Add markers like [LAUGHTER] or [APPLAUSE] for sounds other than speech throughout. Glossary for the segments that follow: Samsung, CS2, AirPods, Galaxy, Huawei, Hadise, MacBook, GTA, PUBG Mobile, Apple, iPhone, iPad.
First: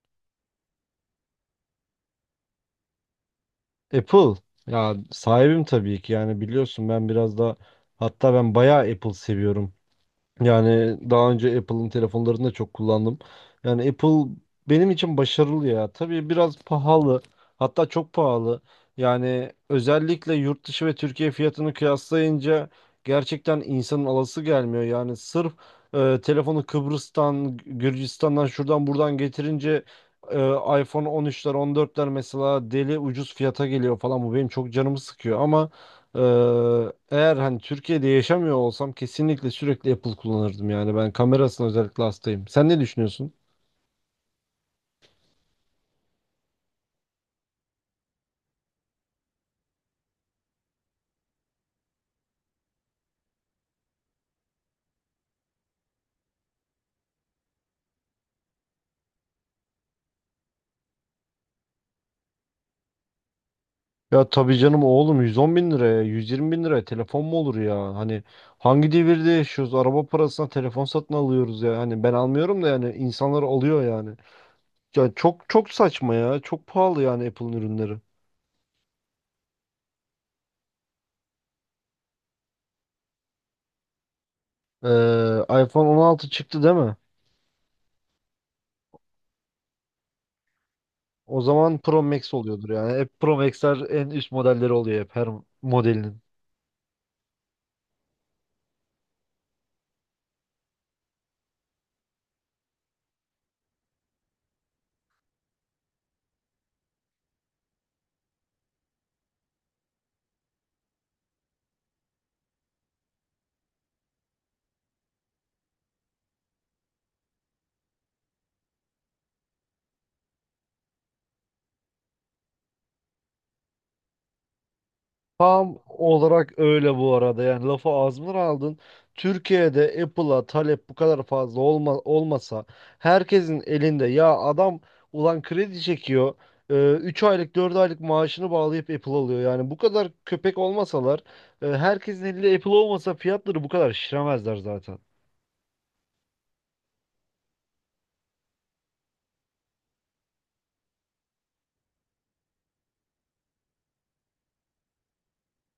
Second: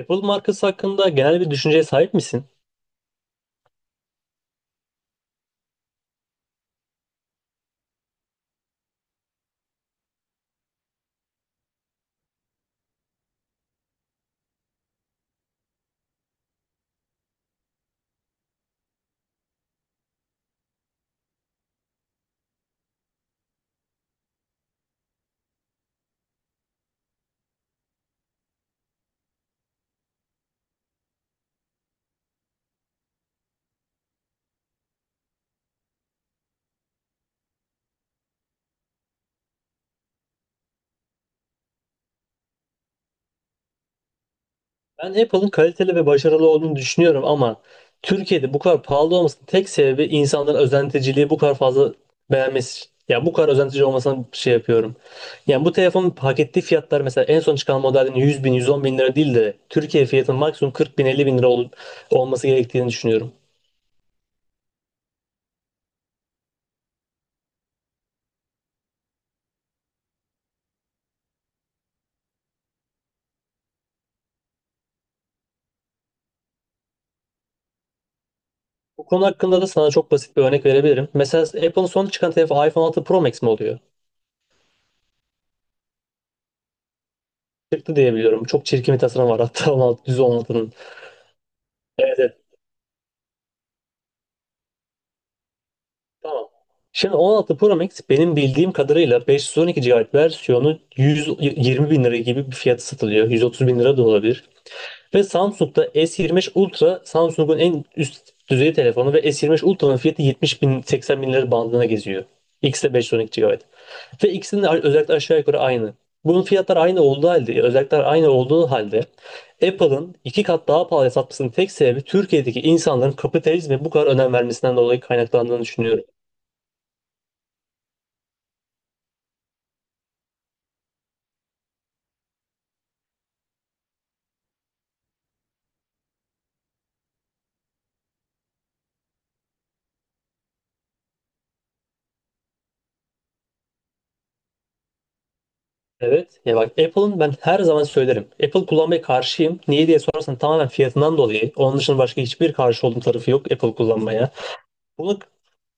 Apple markası hakkında genel bir düşünceye sahip misin? Apple ya sahibim tabii ki yani biliyorsun ben biraz da hatta ben bayağı Apple seviyorum. Yani daha önce Apple'ın telefonlarını da çok kullandım. Yani Apple benim için başarılı ya. Tabii biraz pahalı. Hatta çok pahalı. Yani özellikle yurt dışı ve Türkiye fiyatını kıyaslayınca gerçekten insanın alası gelmiyor. Yani sırf telefonu Kıbrıs'tan, Gürcistan'dan şuradan buradan getirince e, iPhone 13'ler, 14'ler mesela deli ucuz fiyata geliyor falan. Bu benim çok canımı sıkıyor ama ee, eğer hani Türkiye'de yaşamıyor olsam kesinlikle sürekli Apple kullanırdım yani ben kamerasına özellikle hastayım. Sen ne düşünüyorsun? Ben Apple'ın kaliteli ve başarılı olduğunu düşünüyorum ama Türkiye'de bu kadar pahalı olmasının tek sebebi insanların özenticiliği bu kadar fazla beğenmesi. Ya bu kadar özentici olmasına şey yapıyorum. Yani bu telefonun hak ettiği fiyatlar mesela en son çıkan modelin 100 bin, 110 bin lira değil de Türkiye fiyatının maksimum 40 bin, 50 bin lira olması gerektiğini düşünüyorum. Ya tabii canım oğlum 110 bin liraya 120 bin liraya telefon mu olur ya? Hani hangi devirde yaşıyoruz? Araba parasına telefon satın alıyoruz ya. Hani ben almıyorum da yani insanlar alıyor yani. Ya çok çok saçma ya. Çok pahalı yani Apple'ın ürünleri. Bu konu hakkında da sana çok basit bir örnek verebilirim. Mesela Apple'ın son çıkan telefonu iPhone 6 Pro Max mi oluyor? iPhone 16 çıktı değil mi? Çıktı diye biliyorum. Çok çirkin bir tasarım var hatta 16, 116'nın. O zaman Pro Evet, Max evet. oluyordur yani. Hep Pro Max'ler en üst modelleri oluyor hep her modelinin. Tamam. Şimdi 16 Pro Max benim bildiğim kadarıyla 512 GB versiyonu 120 bin lira gibi bir fiyatı satılıyor. 130 bin lira da olabilir. Ve Samsung'da S25 Ultra Samsung'un en üst düzey telefonu ve S25 Ultra'nın fiyatı 70 bin 80 bin lira bandına geziyor. X'de 512 GB. Ve ikisinin de özellikler aşağı yukarı aynı. Bunun fiyatları aynı olduğu halde, özellikler aynı olduğu halde Apple'ın iki kat daha pahalıya satmasının tek sebebi Türkiye'deki insanların kapitalizme bu kadar önem vermesinden dolayı kaynaklandığını Tam düşünüyorum. olarak öyle bu arada yani lafı ağzımdan aldın. Türkiye'de Apple'a talep bu kadar fazla olmasa herkesin elinde ya adam ulan kredi çekiyor 3 aylık 4 aylık maaşını bağlayıp Apple alıyor. Yani bu kadar köpek olmasalar herkesin elinde Apple olmasa fiyatları bu kadar şişiremezler zaten. Evet, ya bak Apple'ın ben her zaman söylerim. Apple kullanmaya karşıyım. Niye diye sorarsan tamamen fiyatından dolayı. Onun dışında başka hiçbir karşı olduğum tarafı yok Apple kullanmaya. Bunu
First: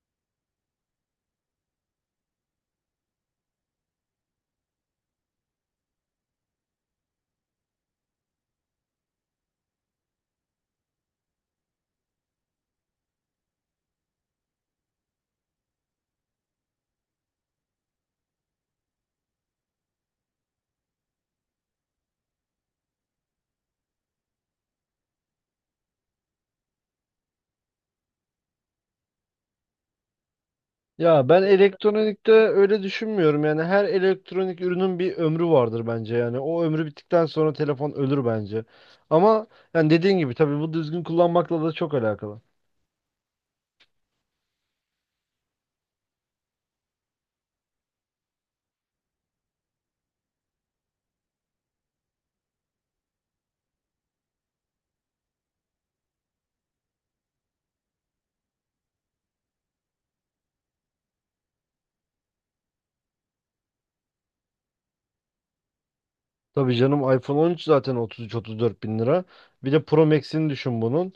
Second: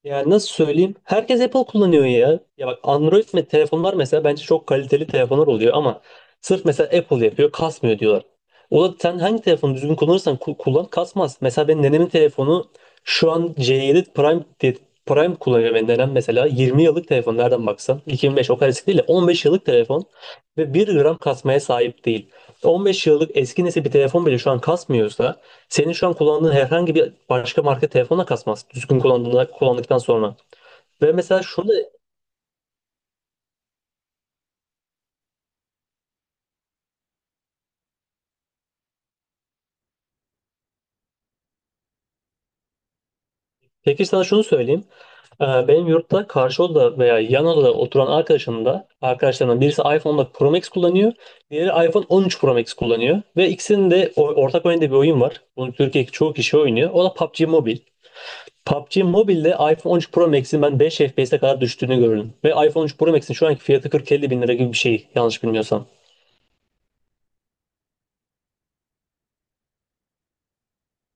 yani nasıl söyleyeyim? Herkes Apple kullanıyor ya. Ya bak Android telefonlar mesela bence çok kaliteli telefonlar oluyor ama sırf mesela Apple yapıyor kasmıyor diyorlar. O da sen hangi telefonu düzgün kullanırsan kullan kasmaz. Mesela benim nenemin telefonu şu an C7 Prime Prime kullanıyor benim nenem mesela. 20 yıllık telefon nereden baksan. 2005 o kadar eski değil de 15 yıllık telefon ve bir gram kasmaya sahip değil. 15 yıllık eski nesil bir telefon bile şu an kasmıyorsa senin şu an kullandığın herhangi bir başka marka telefonla kasmaz. Düzgün kullandığında, kullandıktan sonra. Ve Ya ben mesela şunu elektronikte öyle düşünmüyorum yani her elektronik ürünün bir ömrü vardır bence yani o ömrü bittikten sonra telefon ölür bence. Ama yani dediğin gibi tabii bu düzgün kullanmakla da çok alakalı. Peki sana şunu söyleyeyim. Benim yurtta karşı odada veya yan odada oturan arkadaşım da arkadaşlarımdan birisi iPhone 14 Pro Max kullanıyor. Diğeri iPhone 13 Pro Max kullanıyor. Ve ikisinin de ortak oynadığı bir oyun var. Bunu Türkiye'deki çoğu kişi oynuyor. O da PUBG Mobile. PUBG Mobile'de iPhone 13 Pro Max'in ben 5 FPS'e kadar düştüğünü gördüm. Ve iPhone 13 Pro Max'in şu anki fiyatı 40-50 bin lira gibi bir şey yanlış bilmiyorsam. Tabii canım iPhone 13 zaten 33-34 bin lira. Bir de Pro Max'ini düşün bunun.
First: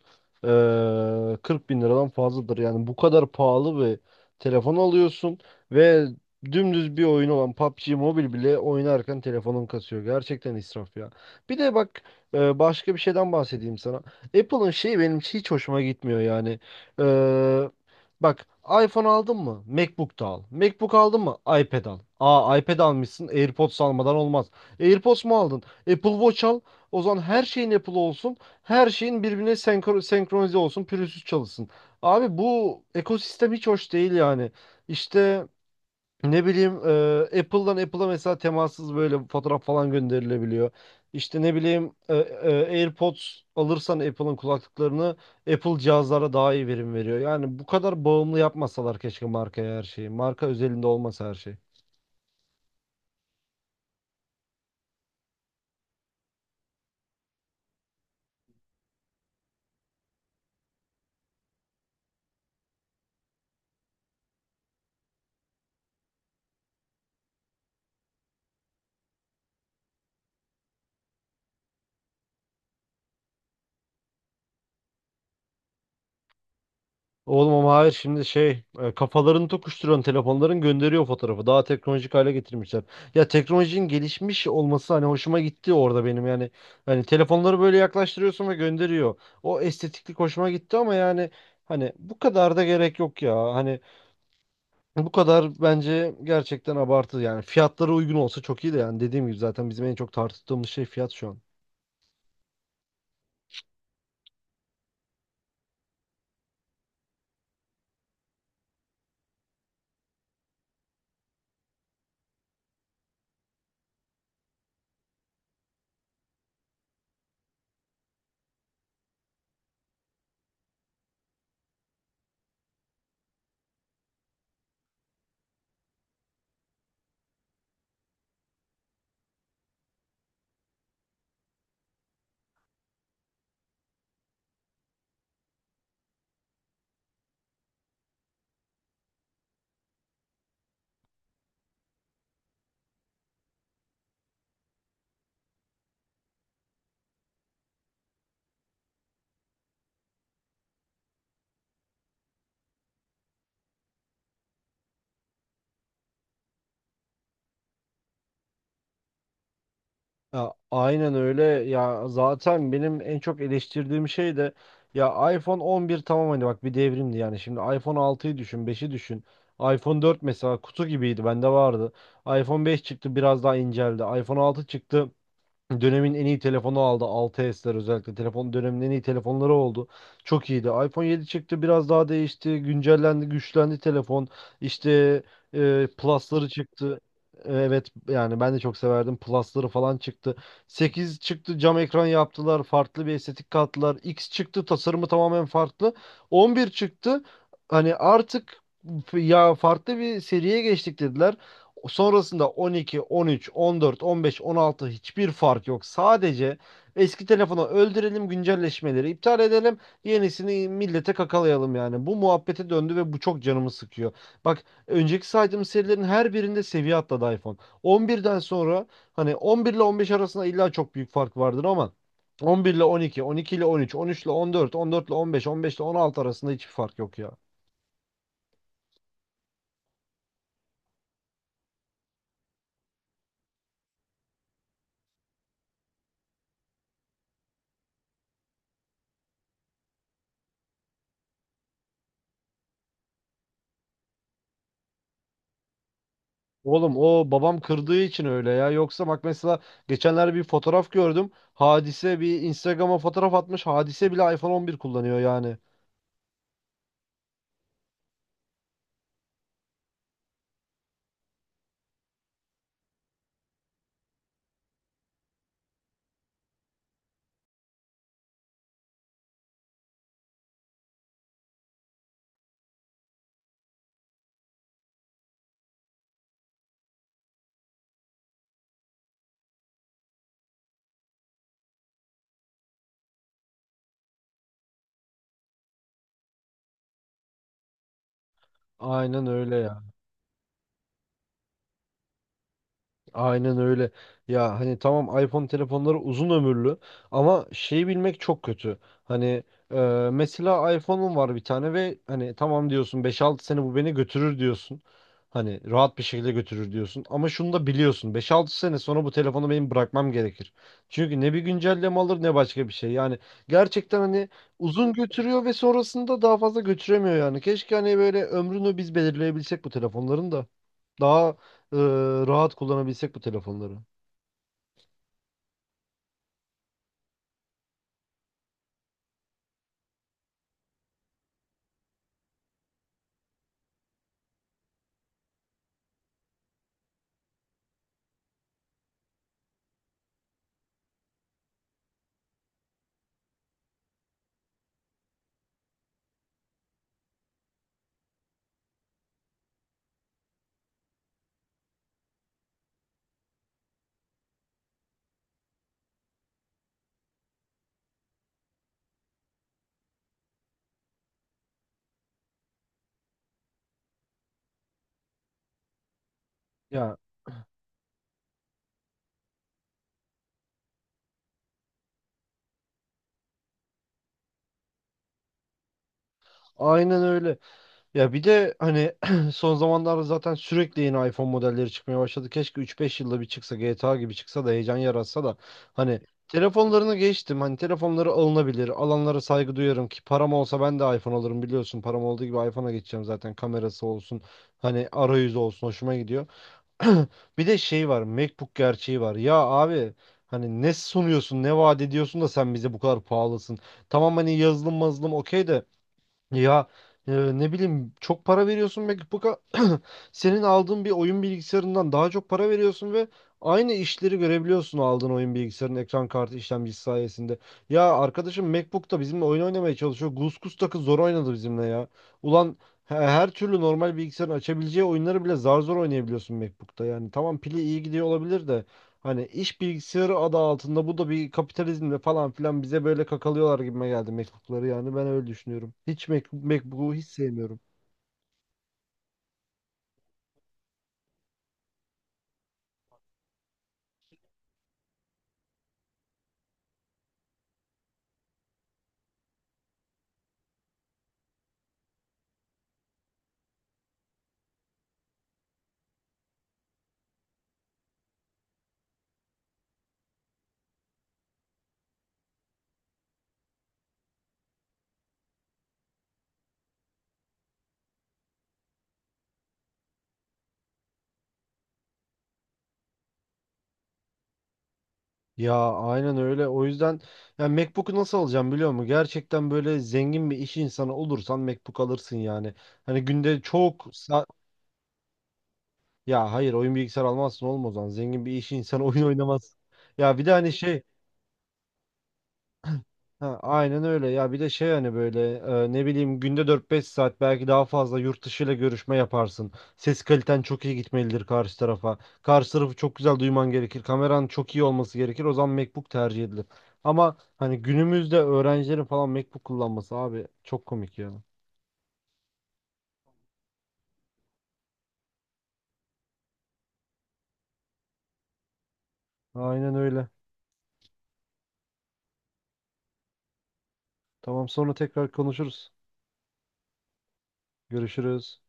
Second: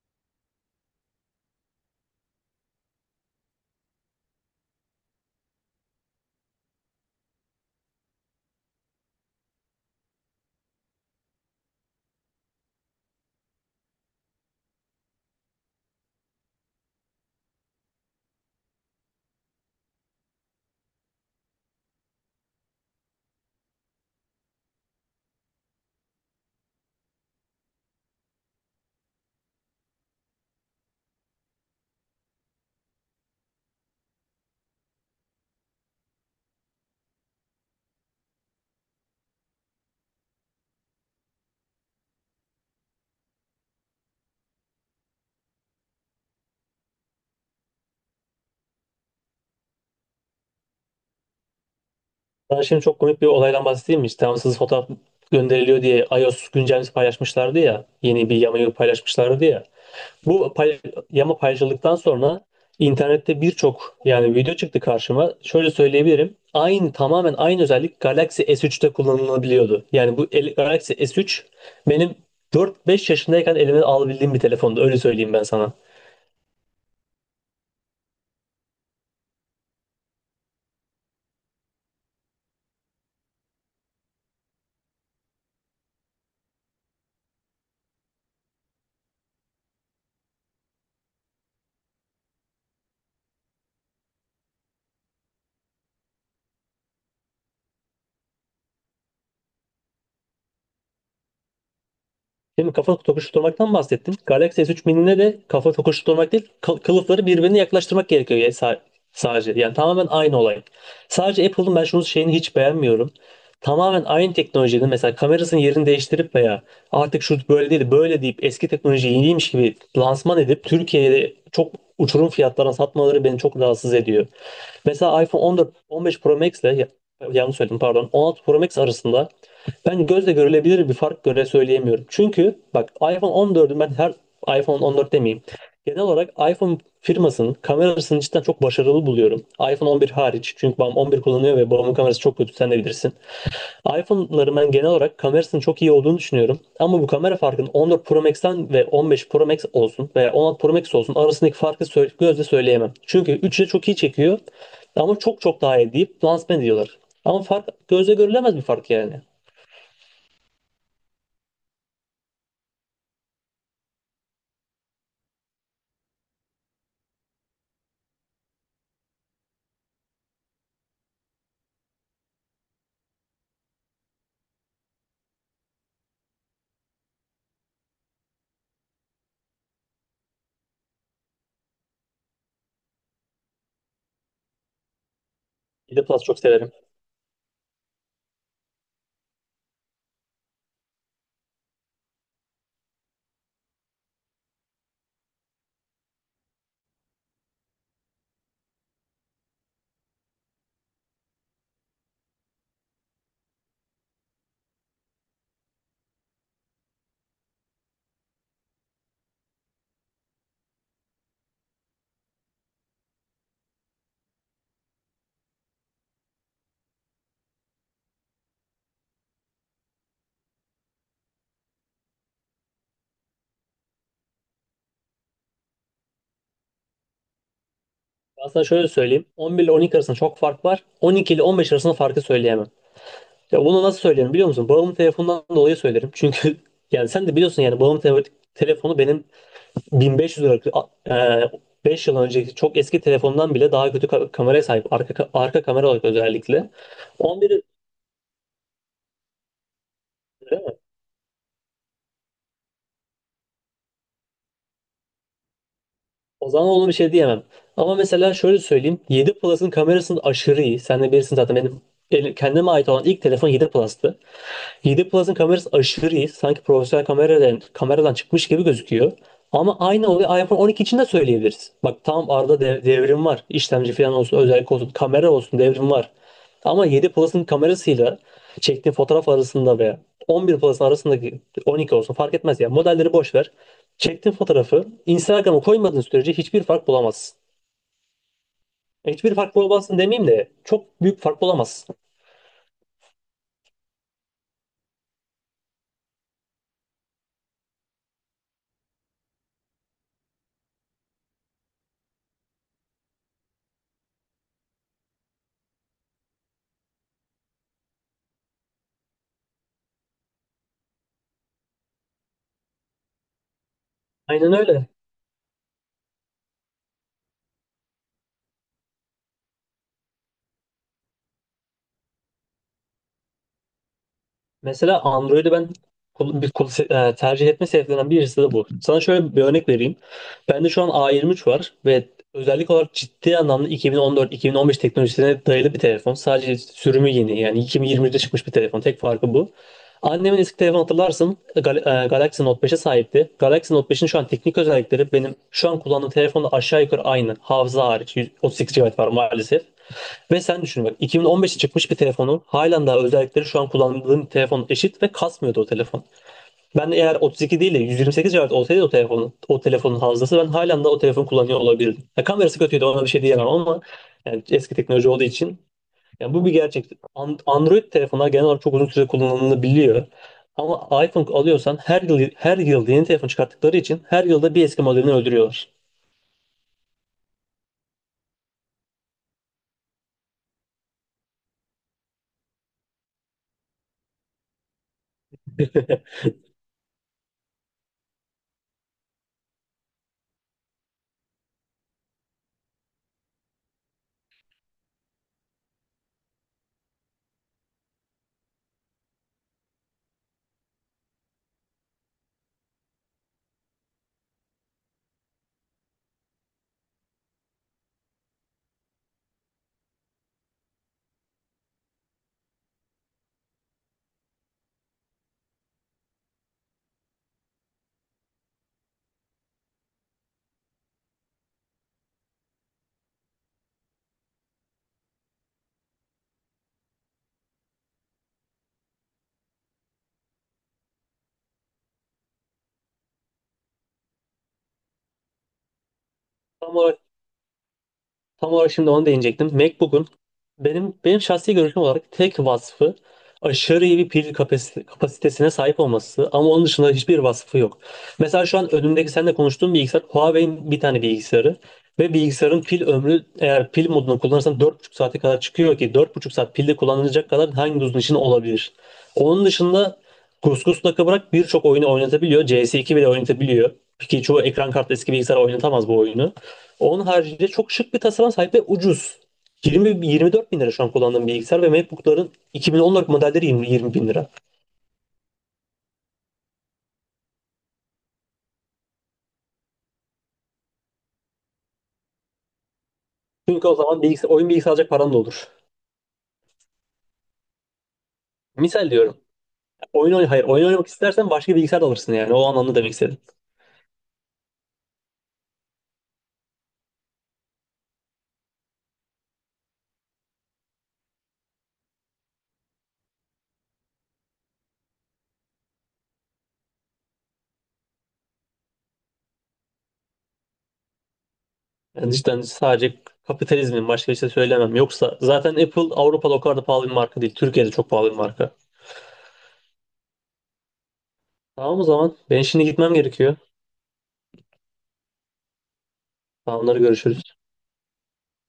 40 bin liradan fazladır. Yani bu kadar pahalı bir telefon alıyorsun ve dümdüz bir oyun olan PUBG Mobile bile oynarken telefonun kasıyor. Gerçekten israf ya. Bir de bak başka bir şeyden bahsedeyim sana. Apple'ın şeyi benim hiç hoşuma gitmiyor yani. Ee, bak iPhone aldın mı? MacBook da al. MacBook aldın mı? iPad al. Aa iPad almışsın. AirPods almadan olmaz. AirPods mu aldın? Apple Watch al. O zaman her şeyin Apple olsun. Her şeyin birbirine senkronize olsun. Pürüzsüz çalışsın. Abi bu ekosistem hiç hoş değil yani. İşte ne bileyim Apple'dan Apple'a mesela temassız böyle fotoğraf falan gönderilebiliyor. İşte ne bileyim AirPods alırsan Apple'ın kulaklıklarını Apple cihazlara daha iyi verim veriyor. Yani bu kadar bağımlı yapmasalar keşke markaya her şeyi. Marka özelinde olmasa her şey. Ben şimdi çok komik bir olaydan bahsedeyim mi? İşte tamamsız fotoğraf gönderiliyor diye iOS güncellemesi paylaşmışlardı ya. Yeni bir yamayı paylaşmışlardı ya. Bu pay- yama paylaşıldıktan sonra internette birçok yani video çıktı karşıma. Şöyle söyleyebilirim. Aynı tamamen aynı özellik Galaxy S3'te kullanılabiliyordu. Yani Galaxy S3 benim 4-5 yaşındayken elime alabildiğim bir telefondu. Öyle söyleyeyim ben sana. Oğlum ama hayır şimdi şey kafalarını tokuşturan telefonların gönderiyor fotoğrafı. Daha teknolojik hale getirmişler. Ya teknolojinin gelişmiş olması hani hoşuma gitti orada benim yani. Hani telefonları böyle yaklaştırıyorsun ve gönderiyor. O estetiklik hoşuma gitti ama yani hani bu kadar da gerek yok ya. Hani bu kadar bence gerçekten abartı yani. Fiyatları uygun olsa çok iyi de yani dediğim gibi zaten bizim en çok tartıştığımız şey fiyat şu an. Şimdi kafa tokuşturmaktan bahsettim. Galaxy S3 Mini'ne de kafa tokuşturmak değil, kılıfları birbirine yaklaştırmak gerekiyor ya sadece. Yani tamamen aynı olay. Sadece Apple'ın ben şunu şeyini hiç beğenmiyorum. Tamamen aynı teknolojinin mesela kamerasının yerini değiştirip veya artık şu böyle değil böyle deyip eski teknoloji yeniymiş gibi lansman edip Türkiye'de çok uçurum fiyatlarına satmaları beni çok rahatsız ediyor. Mesela iPhone 14, 15 Pro Max'le yanlış söyledim pardon. 16 Pro Max arasında ben gözle görülebilir bir fark göre söyleyemiyorum. Çünkü bak iPhone 14'ün ben her iPhone 14 demeyeyim. Genel olarak iPhone firmasının kamerasını cidden çok başarılı buluyorum. iPhone 11 hariç. Çünkü babam 11 kullanıyor ve babamın kamerası çok kötü sen de bilirsin iPhone'ların ben genel olarak kamerasının çok iyi olduğunu düşünüyorum. Ama bu kamera farkının 14 Pro Max'ten ve 15 Pro Max olsun veya 16 Pro Max olsun arasındaki farkı gözle söyleyemem. Çünkü 3'ü de çok iyi çekiyor ama çok çok daha iyi deyip lansman ediyorlar. Ama fark gözle görülemez bir fark yani. Ya, aynen öyle ya zaten benim en çok eleştirdiğim şey de ya iPhone 11 tamam hani bak bir devrimdi yani şimdi iPhone 6'yı düşün beşi düşün iPhone 4 mesela kutu gibiydi bende vardı iPhone 5 çıktı biraz daha inceldi iPhone 6 çıktı dönemin en iyi telefonu aldı. Altı sler özellikle. Telefon dönemin en iyi telefonları oldu. Çok iyiydi. iPhone 7 çıktı. Biraz daha değişti. Güncellendi, güçlendi telefon. İşte 7 Plus çok Plus'ları severim. çıktı. Evet yani ben de çok severdim. Plus'ları falan çıktı. 8 çıktı. Cam ekran yaptılar. Farklı bir estetik kattılar. X çıktı. Tasarımı tamamen farklı. 11 çıktı. Hani artık ya farklı bir seriye geçtik dediler. Sonrasında 12, 13, 14, 15, 16 hiçbir fark yok. Sadece eski telefonu öldürelim, güncelleşmeleri iptal edelim, yenisini millete kakalayalım yani. Bu muhabbete döndü ve bu çok canımı sıkıyor. Bak önceki saydığım serilerin her birinde seviye atladı iPhone. 11'den sonra hani 11 ile 15 arasında illa çok büyük fark vardır ama 11 ile 12, 12 ile 13, 13 ile 14, 14 ile 15, 15 ile 16 arasında hiçbir fark yok ya. Ben sana şöyle söyleyeyim. 11 ile 12 arasında çok fark var. 12 ile 15 arasında farkı söyleyemem. Ya bunu nasıl söylerim biliyor musun? Bağımlı telefondan dolayı söylerim. Çünkü [LAUGHS] yani sen de biliyorsun yani bağımlı telefonu benim 1500 lira 5 yıl önceki çok eski telefondan bile daha kötü kameraya sahip. Arka kamera olarak özellikle. Oğlum o babam 11 kırdığı için öyle ya. Yoksa bak mesela geçenlerde bir fotoğraf gördüm. Hadise bir Instagram'a fotoğraf atmış. Hadise bile iPhone 11 kullanıyor yani. o zaman ona bir şey diyemem. Ama mesela şöyle söyleyeyim. 7 Plus'ın kamerasının aşırı iyi. Sen de bilirsin zaten benim kendime ait olan ilk telefon 7 Plus'tı. 7 Plus'ın kamerası aşırı iyi. Sanki profesyonel kameradan çıkmış gibi gözüküyor. Ama aynı olayı iPhone 12 için de söyleyebiliriz. Bak tam arada devrim var. İşlemci falan olsun, özellik olsun, kamera olsun devrim var. Ama 7 Plus'ın kamerasıyla çektiğin fotoğraf arasında veya 11 Plus'ın arasındaki 12 olsun fark etmez ya. Modelleri boş ver. Çektiğin fotoğrafı Instagram'a koymadığın sürece hiçbir fark bulamazsın. Aynen Hiçbir fark öyle. bulamazsın demeyeyim de çok büyük fark bulamazsın. Aynen öyle. Ya hani tamam iPhone telefonları uzun ömürlü ama şeyi bilmek çok kötü. Hani e, mesela iPhone'un var bir tane ve hani tamam diyorsun 5-6 sene bu beni götürür diyorsun. Hani rahat bir şekilde götürür diyorsun. Ama şunu da biliyorsun 5-6 sene sonra bu telefonu benim bırakmam gerekir. Çünkü ne bir güncelleme alır ne başka bir şey. Yani gerçekten hani Aynen öyle. uzun götürüyor ve sonrasında daha fazla götüremiyor yani. Keşke hani böyle ömrünü biz belirleyebilsek bu telefonların da. Daha e, rahat kullanabilsek bu telefonları. Mesela Android'i ben kul- bir kul- se- e, tercih etme sebeplerinden birisi de bu. Sana şöyle bir örnek vereyim. Bende şu an A23 var ve özellik olarak ciddi anlamda 2014-2015 teknolojisine dayalı bir telefon. Sadece sürümü yeni yani 2020'de çıkmış bir telefon. Tek farkı bu. Annemin eski telefonu hatırlarsın Galaxy Note 5'e sahipti. Galaxy Note 5'in şu an teknik özellikleri benim şu an kullandığım telefonla aşağı yukarı aynı. Hafıza hariç 138 GB var maalesef. Ve sen düşün bak 2015'te çıkmış bir telefonun halen daha özellikleri şu an kullandığım telefon eşit ve kasmıyordu o telefon. Ben eğer 32 değil de 128 GB olsaydı o telefonun hafızası ben halen daha o telefonu kullanıyor olabilirdim. Ya kamerası kötüydü ona bir şey diyemem ama yani eski teknoloji olduğu için yani bu bir gerçek. Ya Android telefonlar genel olarak çok uzun süre kullanılabiliyor. Ama iPhone alıyorsan her yıl her yıl yeni telefon çıkarttıkları için her yılda bir eski modelini öldürüyorlar. aynen öyle. Ya bir de hani [CLEARS THROAT] son zamanlarda zaten sürekli yeni iPhone modelleri çıkmaya başladı. Keşke 3-5 yılda bir çıksa GTA gibi çıksa da heyecan yaratsa da hani telefonlarını geçtim. Hani telefonları alınabilir. Alanlara saygı duyarım ki param olsa ben de iPhone alırım biliyorsun. Param olduğu gibi iPhone'a geçeceğim zaten. Kamerası olsun. Hani arayüzü olsun hoşuma gidiyor. [CLEARS THROAT] Bir de şey var, MacBook gerçeği var. Ya abi hani ne sunuyorsun, ne vaat ediyorsun da sen bize bu kadar pahalısın. Tamam hani yazılım mazılım okey de ya e, ne bileyim çok para veriyorsun MacBook'a [CLEARS THROAT] senin aldığın bir oyun bilgisayarından daha çok para veriyorsun ve aynı işleri görebiliyorsun aldığın oyun bilgisayarının ekran kartı işlemcisi sayesinde. Ya arkadaşım MacBook'ta bizimle oyun oynamaya çalışıyor. Gus takı zor oynadı bizimle ya. Ulan her türlü normal bilgisayarın açabileceği oyunları bile zar zor oynayabiliyorsun MacBook'ta. Yani tamam pili iyi gidiyor olabilir de hani iş bilgisayarı adı altında bu da bir kapitalizmle falan filan bize böyle kakalıyorlar gibime geldi mektupları yani ben öyle düşünüyorum. Hiç Tam MacBook'u olarak hiç sevmiyorum. Tam olarak şimdi onu değinecektim. MacBook'un benim şahsi görüşüm olarak tek vasfı aşırı iyi bir pil kapasitesine sahip olması ama onun dışında hiçbir vasfı yok. Mesela şu an önümdeki seninle konuştuğum bilgisayar Huawei'in bir tane bilgisayarı ve bilgisayarın pil ömrü eğer pil modunu kullanırsan 4,5 saate kadar çıkıyor ki 4,5 saat pilde kullanılacak kadar hangi uzun işin olabilir? Onun dışında Kuskus nakı bırak birçok oyunu oynatabiliyor. CS2 bile oynatabiliyor. Ki çoğu ekran kartı eski bilgisayar oynatamaz bu oyunu. Onun haricinde çok şık bir tasarıma sahip ve ucuz. 20, 24 bin lira şu an kullandığım bilgisayar ve MacBook'ların 2014 modelleri 20, 20 bin lira. Ya aynen öyle. O yüzden yani MacBook'u nasıl alacağım biliyor musun? Gerçekten böyle zengin bir iş insanı olursan MacBook alırsın yani. Hani günde Çünkü o çok zaman bilgisayar, oyun bilgisayar alacak paran da olur. ya hayır oyun bilgisayar almazsın olmaz o zaman. Zengin bir iş insanı [LAUGHS] Misal oyun diyorum. oynamaz. Oyun Ya bir oyn de hayır, hani oyun şey oynamak istersen başka bir bilgisayar da alırsın yani. O anlamda demek istedim. ha, aynen öyle ya bir de şey hani böyle ne bileyim günde 4-5 saat belki daha fazla yurt dışıyla görüşme yaparsın. Ses kaliten çok iyi gitmelidir karşı tarafa. Karşı tarafı çok güzel duyman gerekir. Kameran çok iyi olması gerekir. O zaman MacBook tercih edilir. Ama hani günümüzde öğrencilerin falan MacBook kullanması abi çok komik ya. Yani cidden sadece kapitalizmin başka bir şey söylemem. Yoksa zaten Apple Avrupa'da o kadar da pahalı bir marka değil. Türkiye'de çok pahalı bir marka. Aynen öyle. Tamam o zaman. Ben şimdi gitmem gerekiyor. Tamam sonra tekrar konuşuruz. Tamamları görüşürüz. Görüşürüz.